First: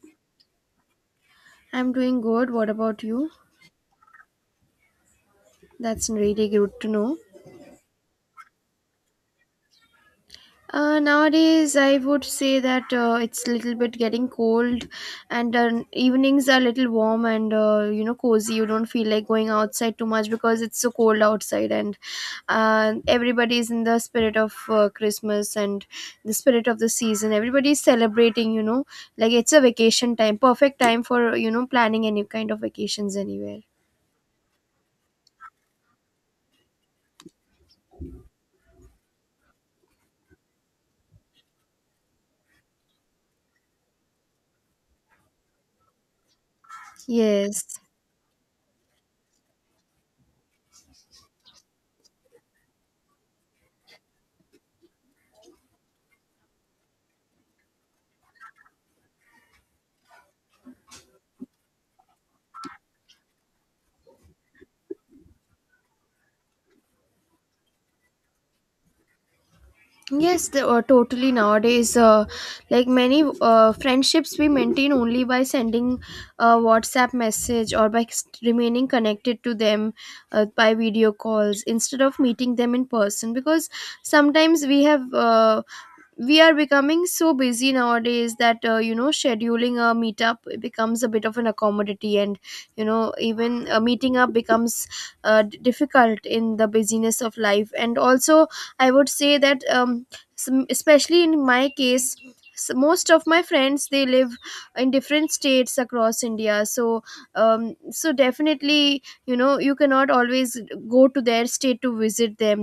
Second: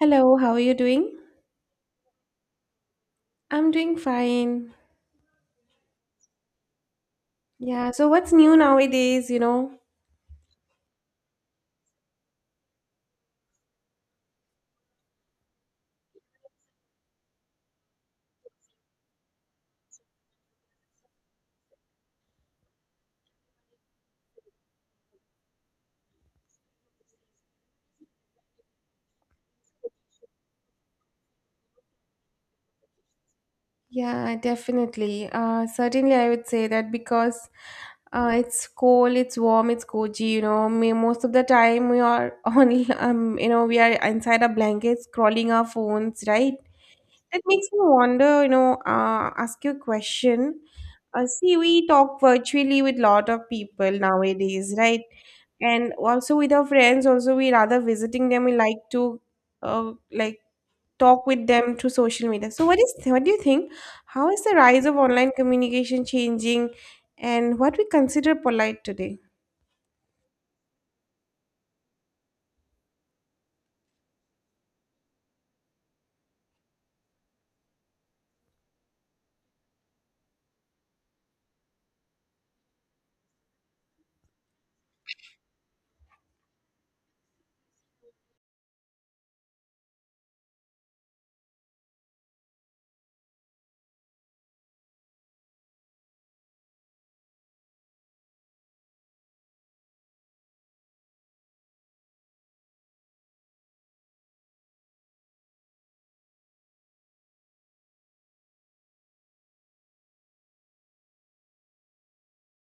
Hello, how are you doing? I'm doing good. What about you? I'm doing fine. That's really good to know. Yeah, so what's new nowadays, you know? Nowadays, I would say that it's a little bit getting cold, and evenings are a little warm and you know cozy. You don't feel like going outside too much because it's so cold outside, and everybody is in the spirit of Christmas and the spirit of the season. Everybody is celebrating, you know, like it's a vacation time, perfect time for planning any kind of vacations anywhere. Yeah, definitely. Certainly, I would say that because it's cold, it's warm, it's cozy, you know. Me, most of the time, we are on, we are inside our blankets, scrolling our phones, right? That makes Yes. me wonder, you know, ask you a question. See, we talk virtually with lot of people nowadays, right? And also with our friends, also we rather visiting them, we like to uh, like talk with them through social media. So what do you think? How is the rise of online communication changing and what we consider polite today? Totally. Nowadays, like many friendships, we maintain only by sending a WhatsApp message or by remaining connected to them by video calls instead of meeting them in person. Because sometimes we are becoming so busy nowadays that you know scheduling a meetup becomes a bit of an accommodity, and you know even meeting up becomes difficult in the busyness of life. And also I would say that some, especially in my case, most of my friends they live in different states across India. So so definitely you know you cannot always go to their state to visit them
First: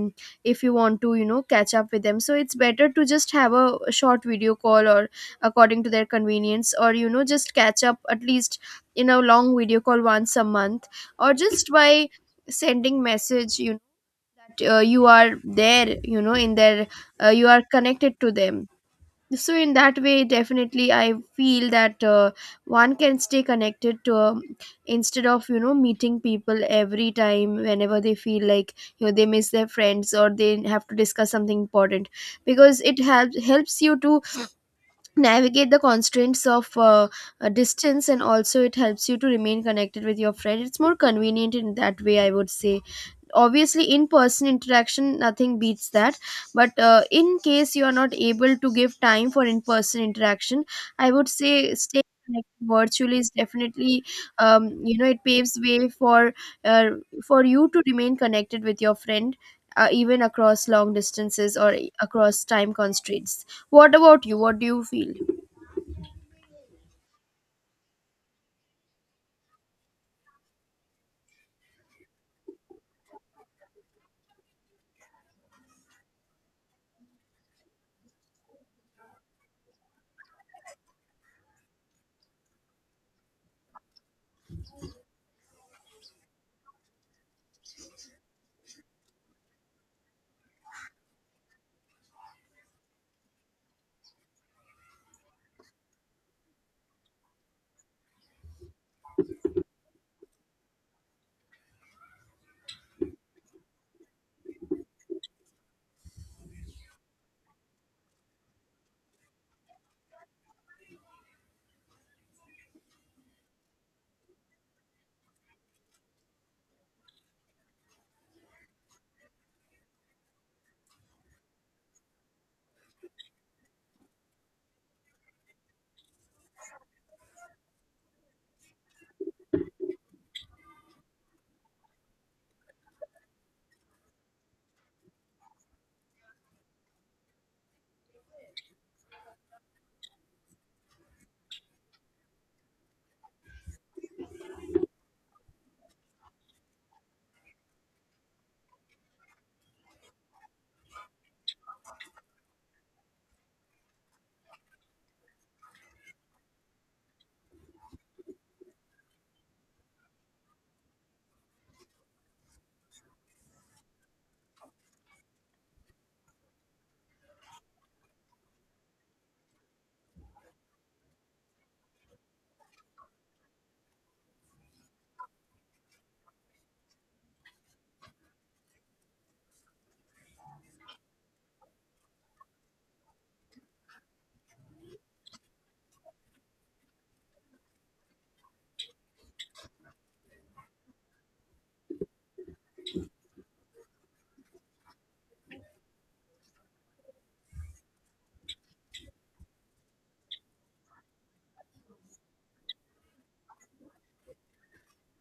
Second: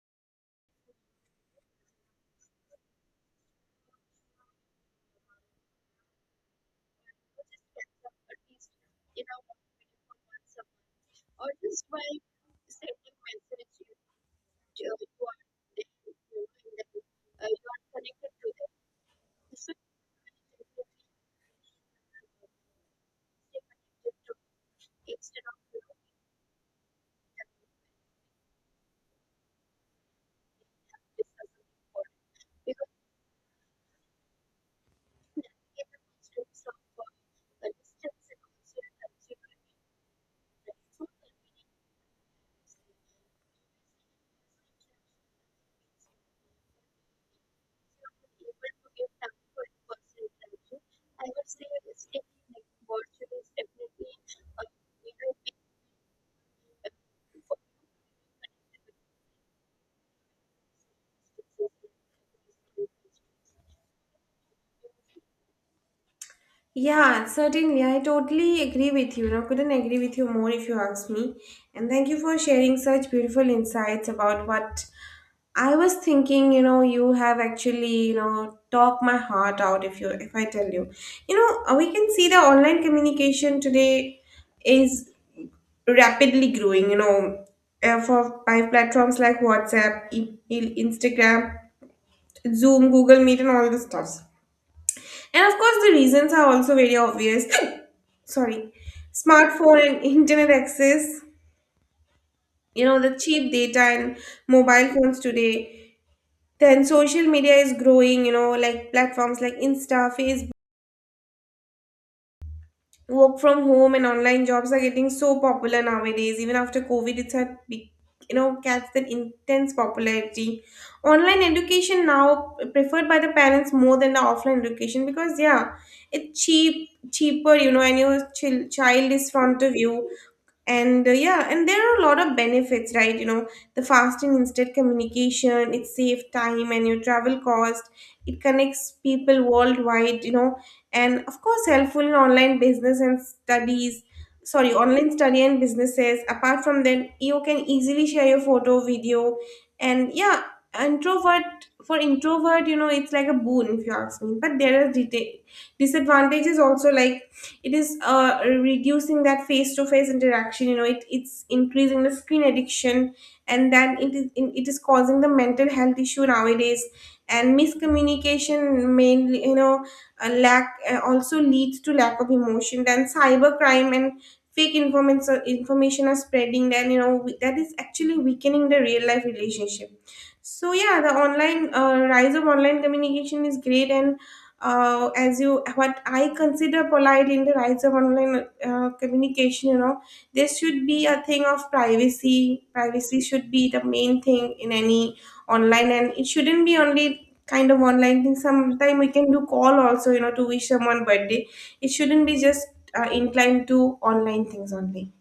if you want to you know catch up with them. So it's better to just have a short video call, or according to their convenience, or you know just catch up at least in a long video call once a month, or just by sending message you know that you are there you know in their you are connected to them. So in that way definitely I feel that one can stay connected to instead of you know meeting people every time whenever they feel like you know they miss their friends or they have to discuss something important, because it helps you to navigate the constraints of distance, and also it helps you to remain connected with your friend. It's more convenient in that way I would say. Obviously in person interaction, nothing beats that, but in case you are not able to give time for in person interaction, I would say stay connected virtually is definitely you know it paves way uh, for you to remain connected with your friend, even across long distances or across time constraints. What about you? What do you feel? Yeah, certainly. I totally agree with you. Now, couldn't agree with you more if you ask me. And thank you for sharing such beautiful insights about what I was thinking. You know, you have actually, you know, talked my heart out if I tell you. You know, we can see the online communication today is rapidly growing, you know, for by platforms like WhatsApp, Instagram, Zoom, Google Meet and all the stuff. And of course, the reasons are also very obvious. Sorry, smartphone and internet access, you know, the cheap data and mobile phones today. Then social media is growing, you know, like platforms like Insta, Facebook. Work from home and online jobs are getting so popular nowadays, even after covid you know, catch that intense popularity. Online education now preferred by the parents more than the offline education, because yeah, it's cheaper, you know, and your child is front of you. And yeah, and there are a lot of benefits, right? You know, the fast and instant communication, it saves time and your travel cost, it connects people worldwide, you know, and of course helpful in online business and studies. Sorry, online study and businesses. Apart from that, you can easily share your photo, video, and yeah, introvert for introvert, you know, it's like a boon if you ask me. But there are disadvantages also, like it is reducing that face-to-face interaction, you know, it's increasing the screen addiction, and then it is causing the mental health issue nowadays, and miscommunication mainly, you know, a lack, also leads to lack of emotion. Then cybercrime and fake information are spreading. Then you know, that is actually weakening the real life relationship. So yeah, the online rise of online communication is great. And as you, what I consider polite in the rise of online communication. You know, there should be a thing of privacy. Privacy should be the main thing in any online, and it shouldn't be only kind of online thing. Sometime we can do call also. You know, to wish someone birthday. It shouldn't be just inclined to online things only.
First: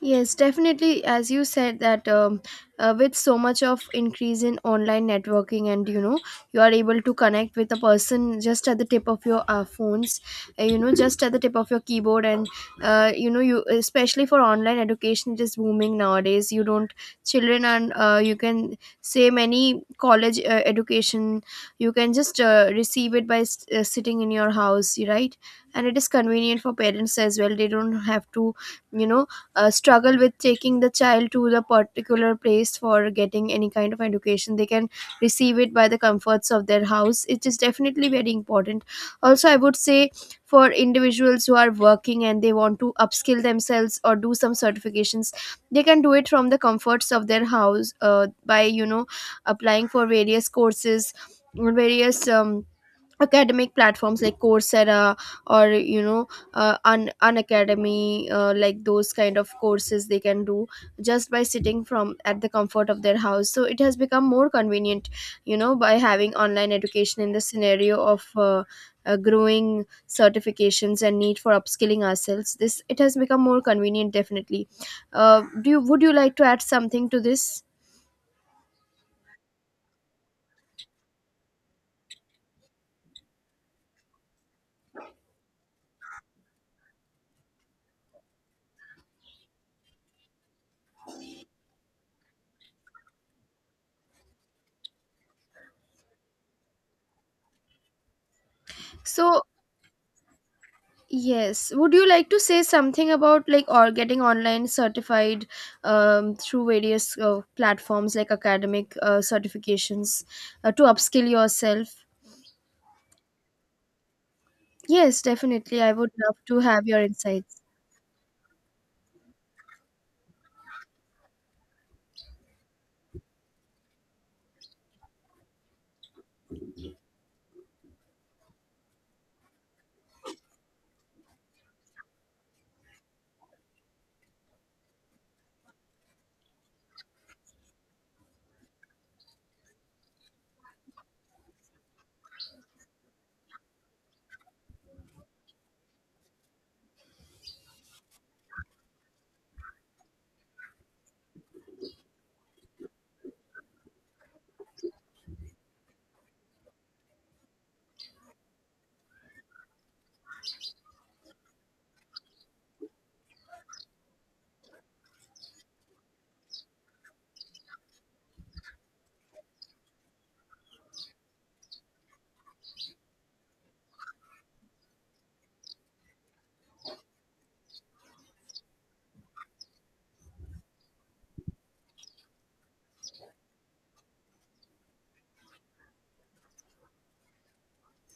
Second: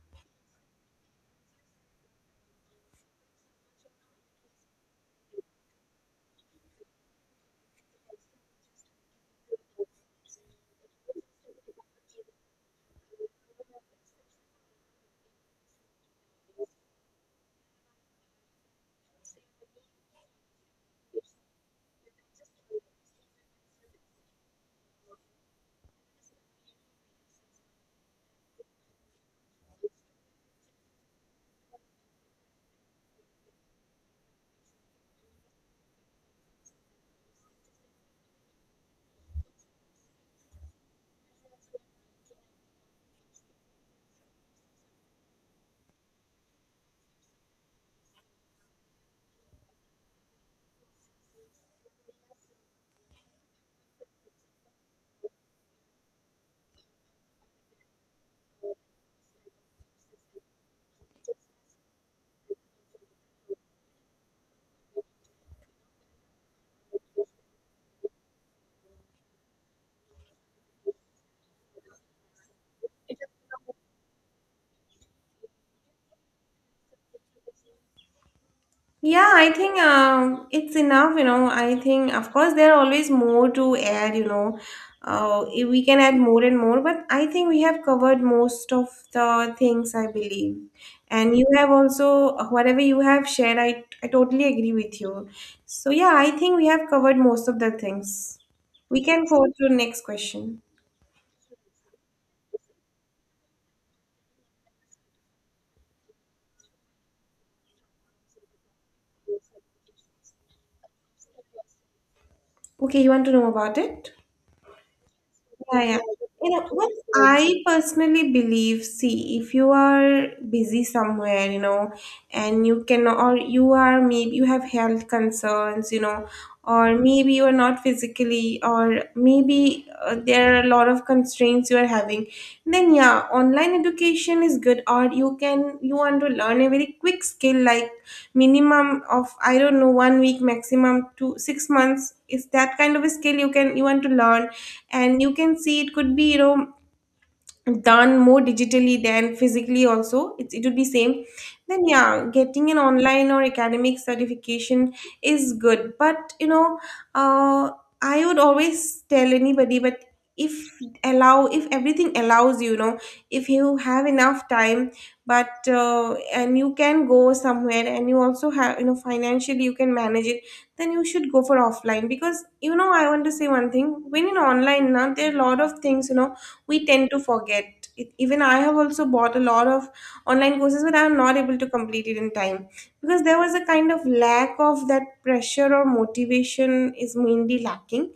Yes, definitely. As you said that with so much of increase in online networking, and you know, you are able to connect with a person just at the tip of your phones, you know, just at the tip of your keyboard, and you know, you especially for online education, it is booming nowadays. You don't children and you can say many college education, you can just receive it by sitting in your house, right? And it is convenient for parents as well. They don't have to you know struggle with taking the child to the particular place for getting any kind of education. They can receive it by the comforts of their house. It is definitely very important. Also I would say for individuals who are working and they want to upskill themselves or do some certifications, they can do it from the comforts of their house by you know applying for various courses, various academic platforms like Coursera, or you know Unacademy, like those kind of courses they can do just by sitting from at the comfort of their house. So it has become more convenient you know by having online education in the scenario of growing certifications and need for upskilling ourselves. This it has become more convenient definitely. Do you would you like to add something to this? Yeah, I think it's enough, you know. I think, of course, there are always more to add, you know. If we can add more and more, but I think we have covered most of the things, I believe. And you have also, whatever you have shared, I totally agree with you. So, yeah, I think we have covered most of the things. We can So forward to the next question. yes. Would you like to say something about like or getting online certified through various platforms like academic certifications to upskill yourself? Okay, you want to know about it? Yes, Yeah, definitely. I yeah. would love You to know, have what your insights. I personally believe, see, if you are busy somewhere, you know, and you cannot, or you are maybe you have health concerns, you know, or maybe you are not physically, or maybe there are a lot of constraints you are having, then yeah, online education is good. Or you can, you want to learn a very quick skill, like minimum of, I don't know, 1 week, maximum to 6 months. Is that kind of a skill you can, you want to learn? And you can see, it could be, you know, done more digitally than physically. Also it would be same. Then yeah, getting an online or academic certification is good. But you know, uh, I would always tell anybody, but if, allow if everything allows you, you know, if you have enough time, but and you can go somewhere and you also have, you know, financially you can manage it, then you should go for offline. Because you know, I want to say one thing, when in online now, there are a lot of things, you know, we tend to forget it. Even I have also bought a lot of online courses, but I'm not able to complete it in time, because there was a kind of lack of that pressure, or motivation is mainly lacking.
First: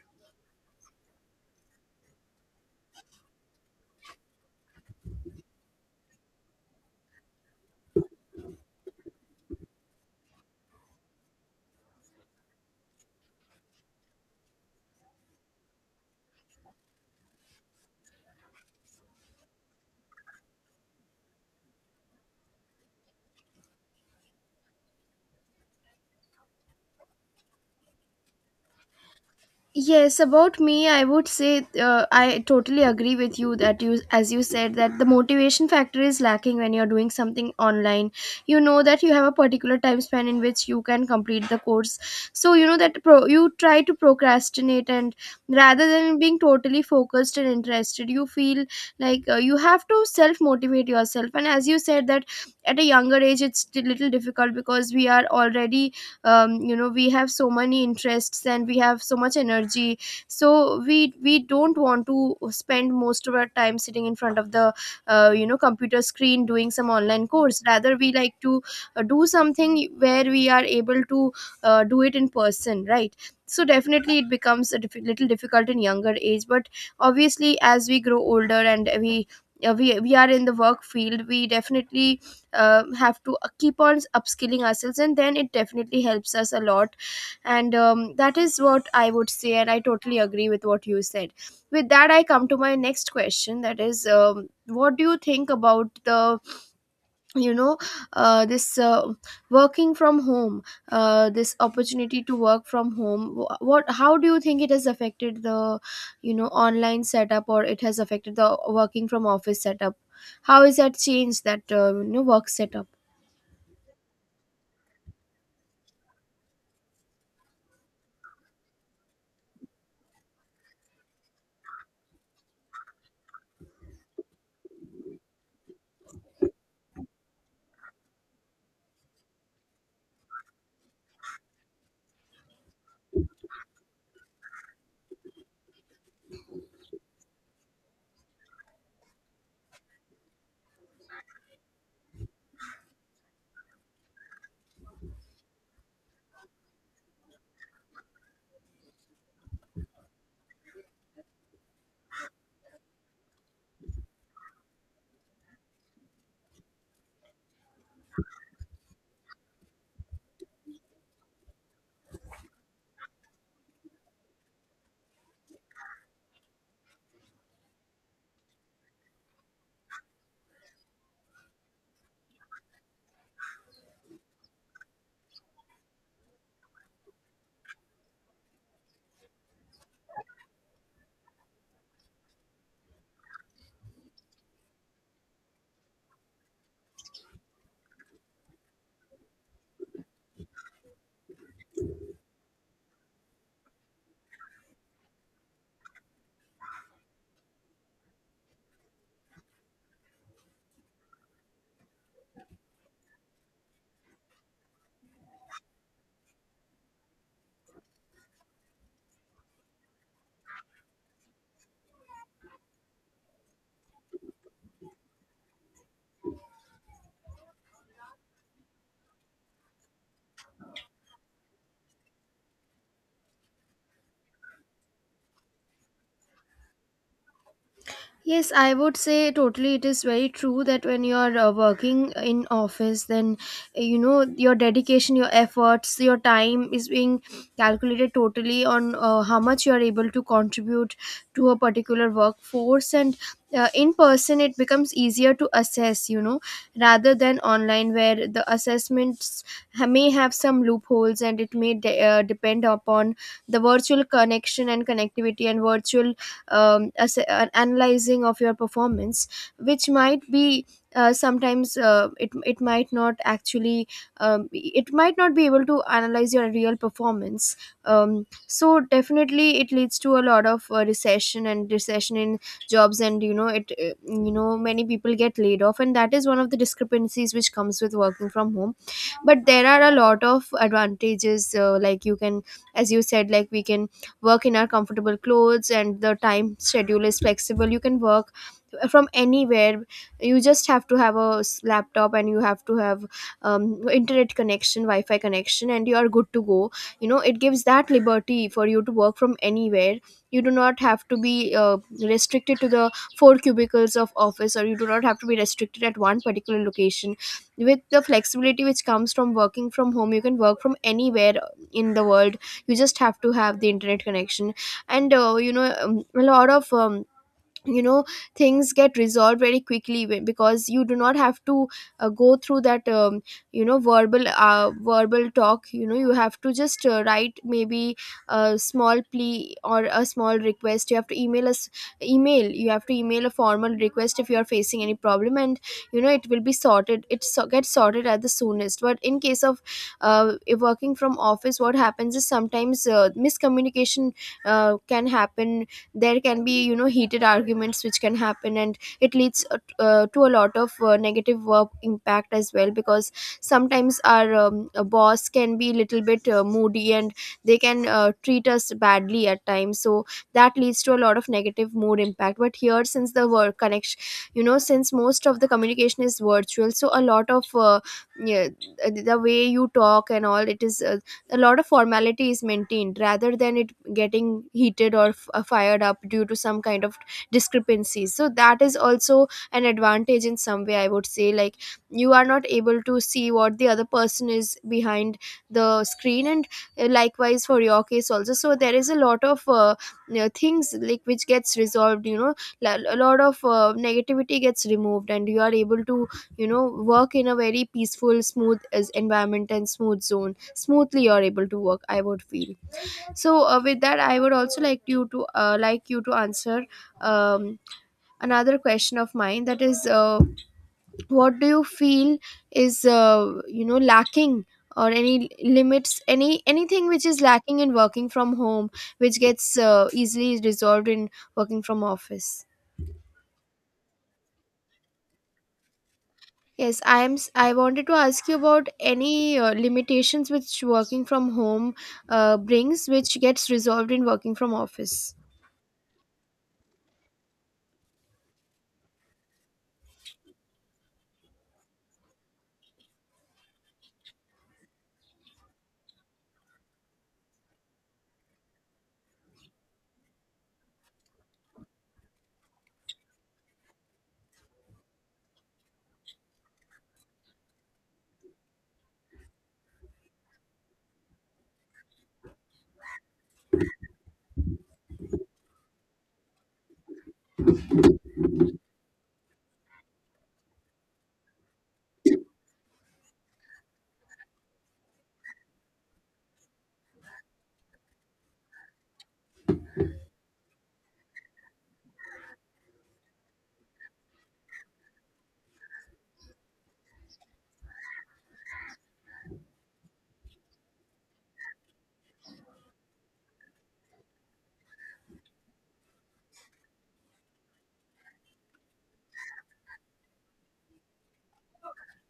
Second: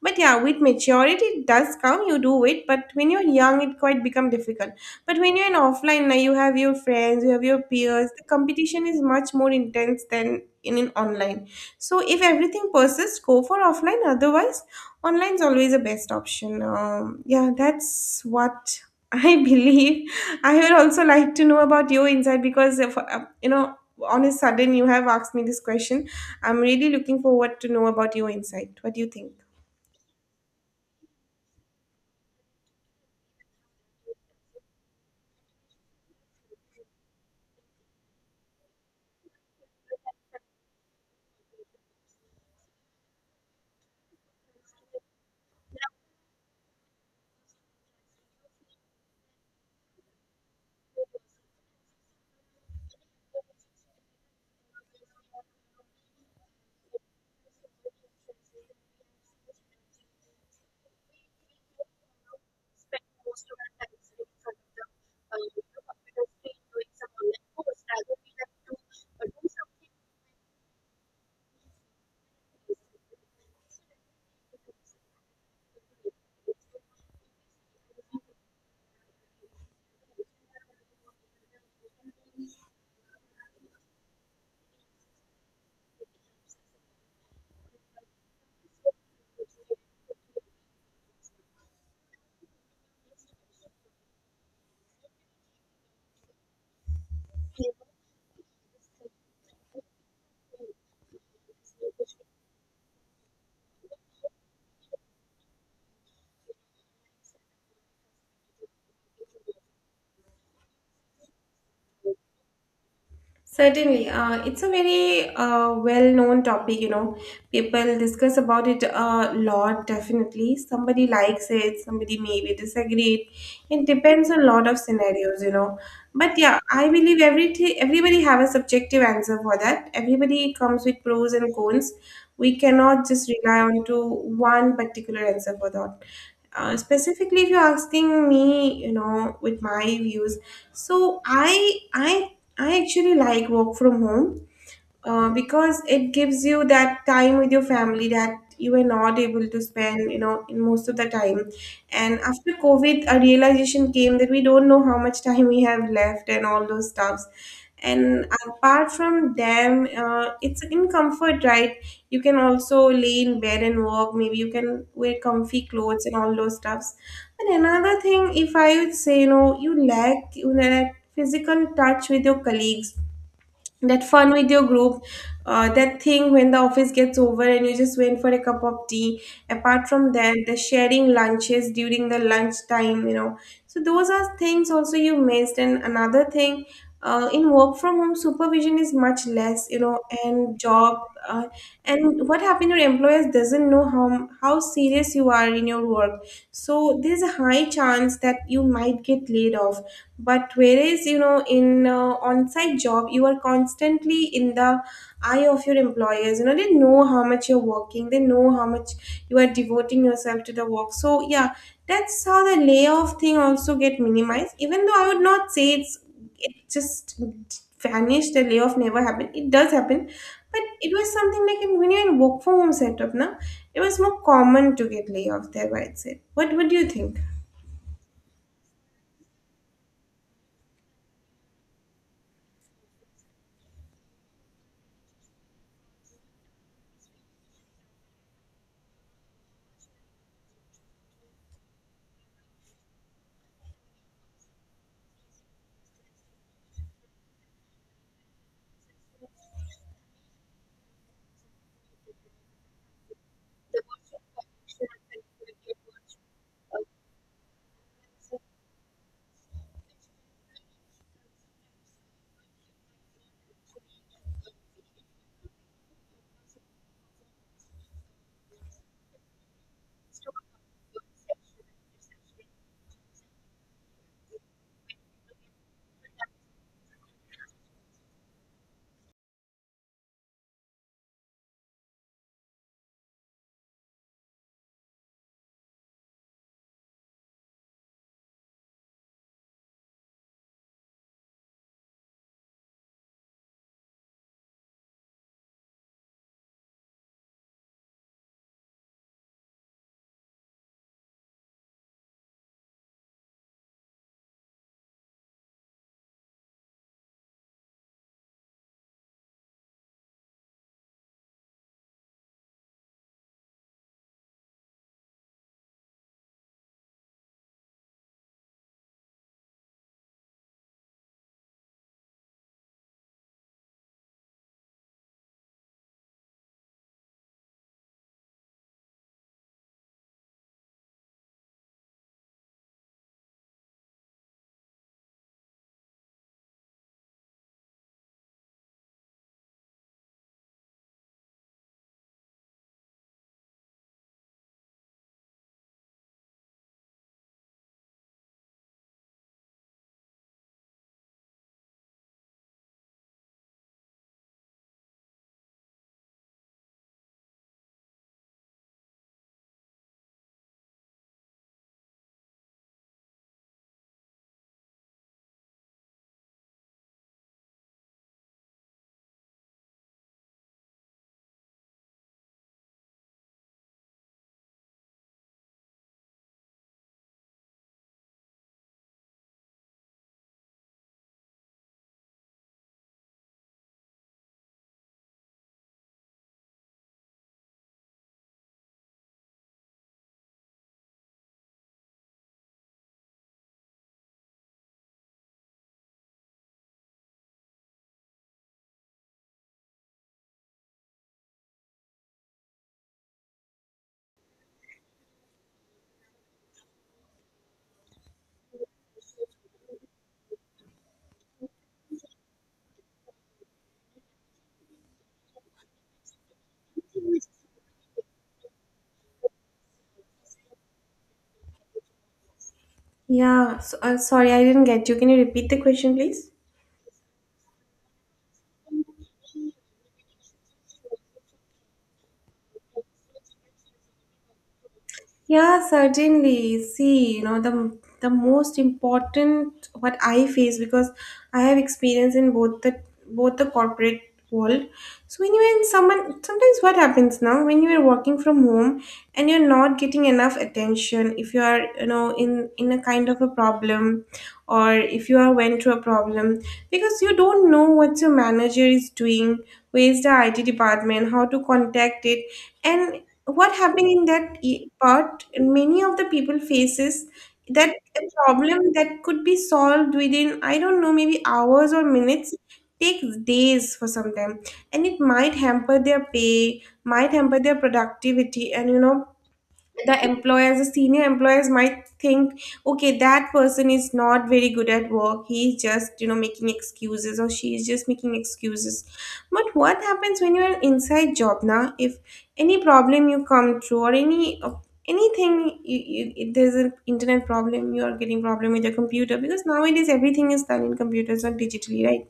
But yeah, with maturity it does come, you do it, but when you're young it quite become difficult. But when you're in offline now, you have your friends, you have your peers, the competition is much more intense than in online. So if everything persists, go for offline. Otherwise online is always the best option. Yeah, that's what I believe. I would also like to know about your insight, because, if, you know, on a sudden you have asked me this question. I'm really looking forward to know about your insight. What do you think? Yes, about me, I would say I totally agree with you that you, as you said, that the motivation factor is lacking when you're doing something online. You know that you have a particular time span in which you can complete the course. So you know that you try to procrastinate, and rather than being totally focused and interested, you feel like you have to self motivate yourself. And as you said, that at a younger age, it's a little difficult because we are already you know we have so many interests and we have so much energy, so we don't want to spend most of our time sitting in front of the you know computer screen doing some online course. Rather we like to do something where we are able to do it in person, right? So definitely it becomes a little difficult in younger age, but obviously as we grow older and we we are in the work field, we definitely have to keep on upskilling ourselves, and then it definitely helps us a lot. And that is what I would say, and I totally agree with what you said. With that I come to my next question, that is what do you think about the you know this working from home, this opportunity to work from home? What how do you think it has affected the you know online setup, or it has affected the working from office setup? How is that changed that you know work setup? Certainly, it's a very well-known topic. You know, people discuss about it a lot. Definitely, somebody likes it, somebody maybe disagree. It depends on a lot of scenarios. You know, but yeah, I believe everybody have a subjective answer for that. Everybody comes with pros and cons. We cannot just rely on to one particular answer for that. Specifically, if you're asking me, you know, with my views, so I I actually like work from home, because it gives you that time with your family that you were not able to spend, you know, in most of the time. And after covid, a realization came that we don't know how much time we have left and all those stuffs. And apart from them, it's in comfort, right? You can also lay in bed and work, maybe you can wear comfy clothes and all those stuffs. And another thing, if I would say, you know, you lack, you know, that physical touch with your colleagues, that fun with your group, that thing when the office gets over and you just went for a cup of tea. Apart from that, the sharing lunches during the lunch time, you know. So those are things also you missed. And another thing, in work from home, supervision is much less, you know, and job. Uh, and what happened to your employers, doesn't know how serious you are in your work. So there's a high chance that you might get laid off. But whereas you know, in on-site job, you are constantly in the eye of your employers, you know, they know how much you're working, they know how much you are devoting yourself to the work. So yeah, that's how the layoff thing also get minimized, even though I would not say it's, it just vanished, the layoff never happened. It does happen. But it was something like in, when you're in work from home setup now, it was more common to get layoff there, I'd say. What would you think? Yes, I would say totally. It is very true that when you are working in office, then you know your dedication, your efforts, your time is being calculated totally on how much you are able to contribute to a particular workforce. And in person, it becomes easier to assess, you know, rather than online, where the assessments may have some loopholes, and it may depend upon the virtual connection and connectivity and virtual an analyzing of your performance, which might be sometimes it might not actually it might not be able to analyze your real performance. So definitely it leads to a lot of recession in jobs, and you know it you know many people get laid off, and that is one of the discrepancies which comes with working from home. But there are a lot of advantages, like you can as you said like we can work in our comfortable clothes, and the time schedule is flexible. You can work from anywhere. You just have to have a laptop and you have to have um, internet connection, wi-fi connection, and you are good to go. You know it gives that liberty for you to work from anywhere. You do not have to be restricted to the four cubicles of office, or you do not have to be restricted at one particular location. With the flexibility which comes from working from home, you can work from anywhere in the world. You just have to have the internet connection. And you know a lot of you know things get resolved very quickly because you do not have to go through that you know verbal talk. You know you have to just write maybe a small plea or a small request. You have to email us email you have to email a formal request if you are facing any problem, and you know it will be gets sorted at the soonest. But in case of uh, working from office, what happens is sometimes miscommunication can happen. There can be you know heated arguments which can happen, and it leads to a lot of negative work impact as well, because sometimes our boss can be a little bit moody, and they can treat us badly at times. So that leads to a lot of negative mood impact. But here, since the work connection you know since most of the communication is virtual, so a lot of yeah, the way you talk and all it is a lot of formality is maintained, rather than it getting heated or fired up due to some kind of discrepancies. So that is also an advantage in some way I would say, like you are not able to see what the other person is behind the screen, and likewise for your case also. So there is a lot of you know, things like which gets resolved you know a lot of negativity gets removed, and you are able to you know work in a very peaceful smooth as environment and smooth zone smoothly you're able to work, I would feel. So with that, I would also like you to answer um, another question of mine, that is what do you feel is you know lacking or any limits any anything which is lacking in working from home which gets easily resolved in working from office? Yeah, so, sorry, I didn't get you. Can you repeat the question, please? Yes, I am I wanted to ask you about any limitations which working from home brings which gets resolved in working from office. Yeah, certainly. See, you know, the most important what I face, because I have experience in both the, both the corporate world. So when you're in someone, sometimes what happens now, when you are working from home and you're not getting enough attention, if you are, you know, in a kind of a problem, or if you are went through a problem, because you don't know what your manager is doing, where is the IT department, how to contact it, and what happened in that part, many of the people faces that, a problem that could be solved within, I don't know, maybe hours or minutes, takes days for some time. And it might hamper their pay, might hamper their productivity, and you know, the employers, the senior employers might think, okay, that person is not very good at work, he's just, you know, making excuses, or she is just making excuses. But what happens when you're an inside job now, if any problem you come through, or any anything, if there's an internet problem, you are getting problem with your computer, because nowadays everything is done in computers or digitally, right?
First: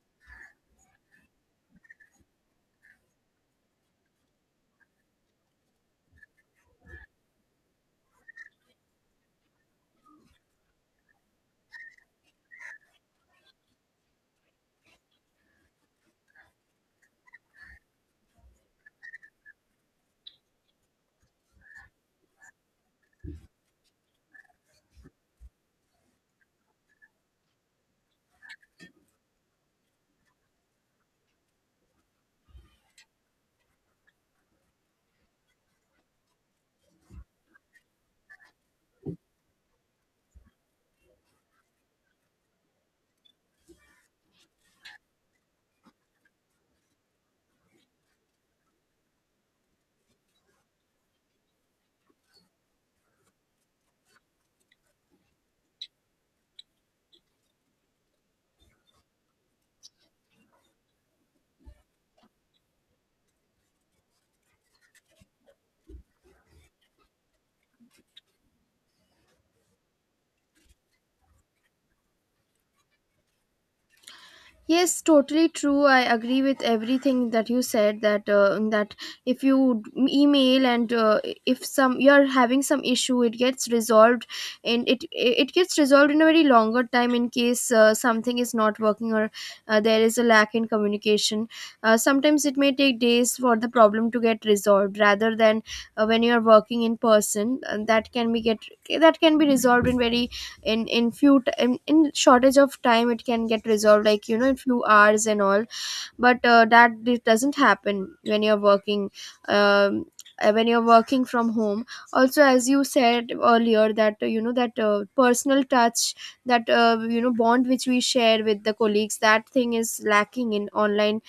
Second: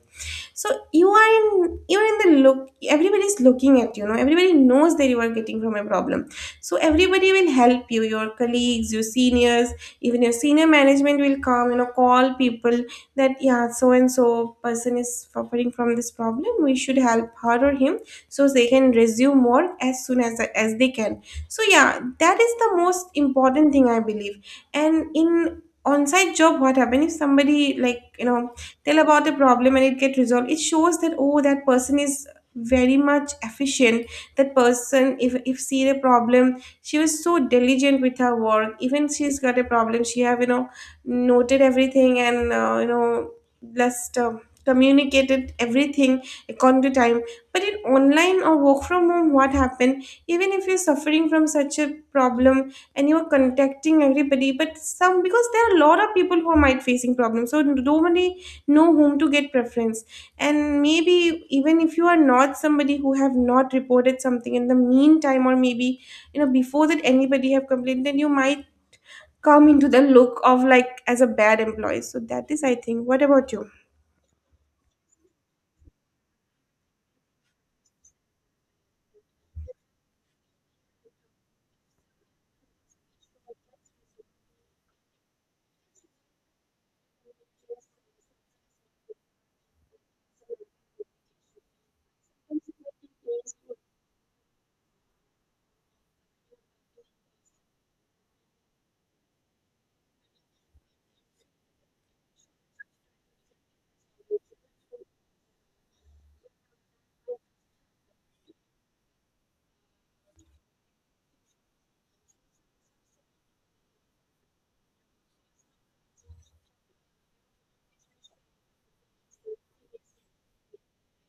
So you are in, you're in the look, everybody's looking, at you know, everybody knows that you are getting from a problem. So everybody will help you, your colleagues, your seniors, even your senior management will come, you know, call people, that yeah, so and so person is suffering from this problem, we should help her or him, so they can resume work as soon as they can. So yeah, that is the most important thing I believe. And in on-site job, what happens, if somebody, like you know, tell about the problem and it get resolved, it shows that oh, that person is very much efficient, that person, if see a problem, she was so diligent with her work, even she's got a problem, she have, you know, noted everything, and you know, just communicated everything according to time. But in online or work from home, what happened, even if you're suffering from such a problem, and you're contacting everybody, but some, because there are a lot of people who might facing problems, so nobody know whom to get preference. And maybe, even if you are not somebody who have not reported something in the meantime, or maybe you know, before that anybody have complained, then you might come into the look of like as a bad employee. So that is, I think. What about you? Yes, totally true. I agree with everything that you said. That if you email, and if some you're having some issue, it gets resolved, and it gets resolved in a very longer time in case something is not working, or there is a lack in communication. Sometimes it may take days for the problem to get resolved, rather than when you are working in person. And that can be resolved in very in few t- in shortage of time it can get resolved like you know in few hours and all. But that this doesn't happen um, when you're working from home. Also as you said earlier that you know that personal touch, that you know bond which we share with the colleagues, that thing is lacking in online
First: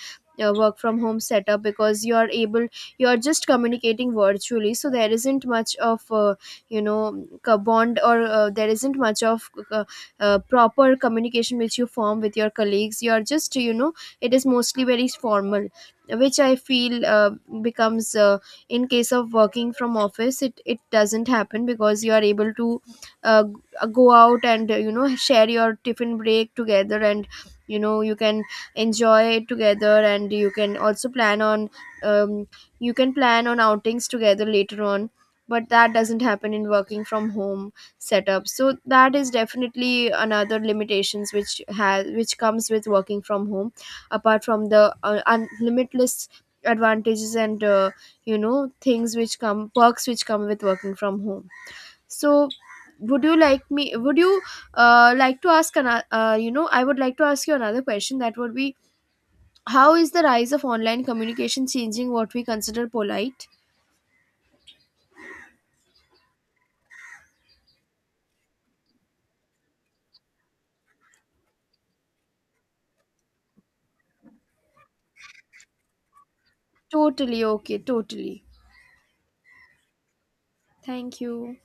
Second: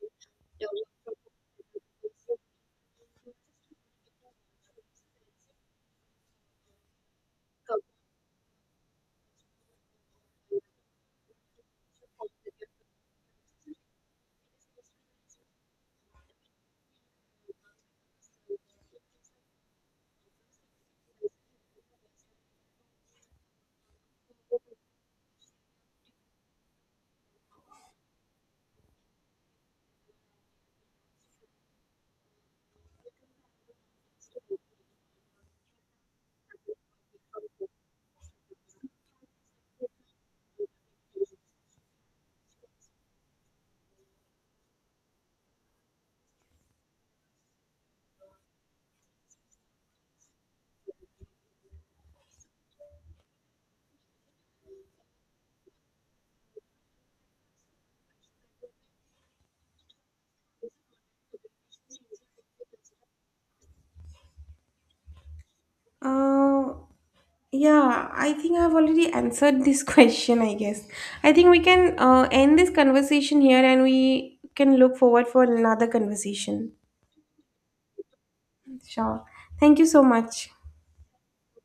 work from home setup, because you are able you are just communicating virtually, so there isn't much of you know bond, or there isn't much of proper communication which you form with your colleagues. You are just you know it is mostly very formal, which I feel becomes in case of working from office it it doesn't happen, because you are able to uh, go out and you know share your tiffin break together, and you know you can enjoy it together, and you can also plan on um, you can plan on outings together later on. But that doesn't happen in working from home setup. So that is definitely another limitations which has which comes with working from home, apart from the limitless advantages and you know things which come perks which come with working from home. So would you like me would you like to ask another you know I would like to ask you another question, that would be, how is the rise of online communication changing what we consider polite? Uh, yeah, I think I've already answered this question, I guess. I think we can end this conversation here, and we can look forward for another conversation. Totally, okay, totally. Sure, thank you so much. Thank you.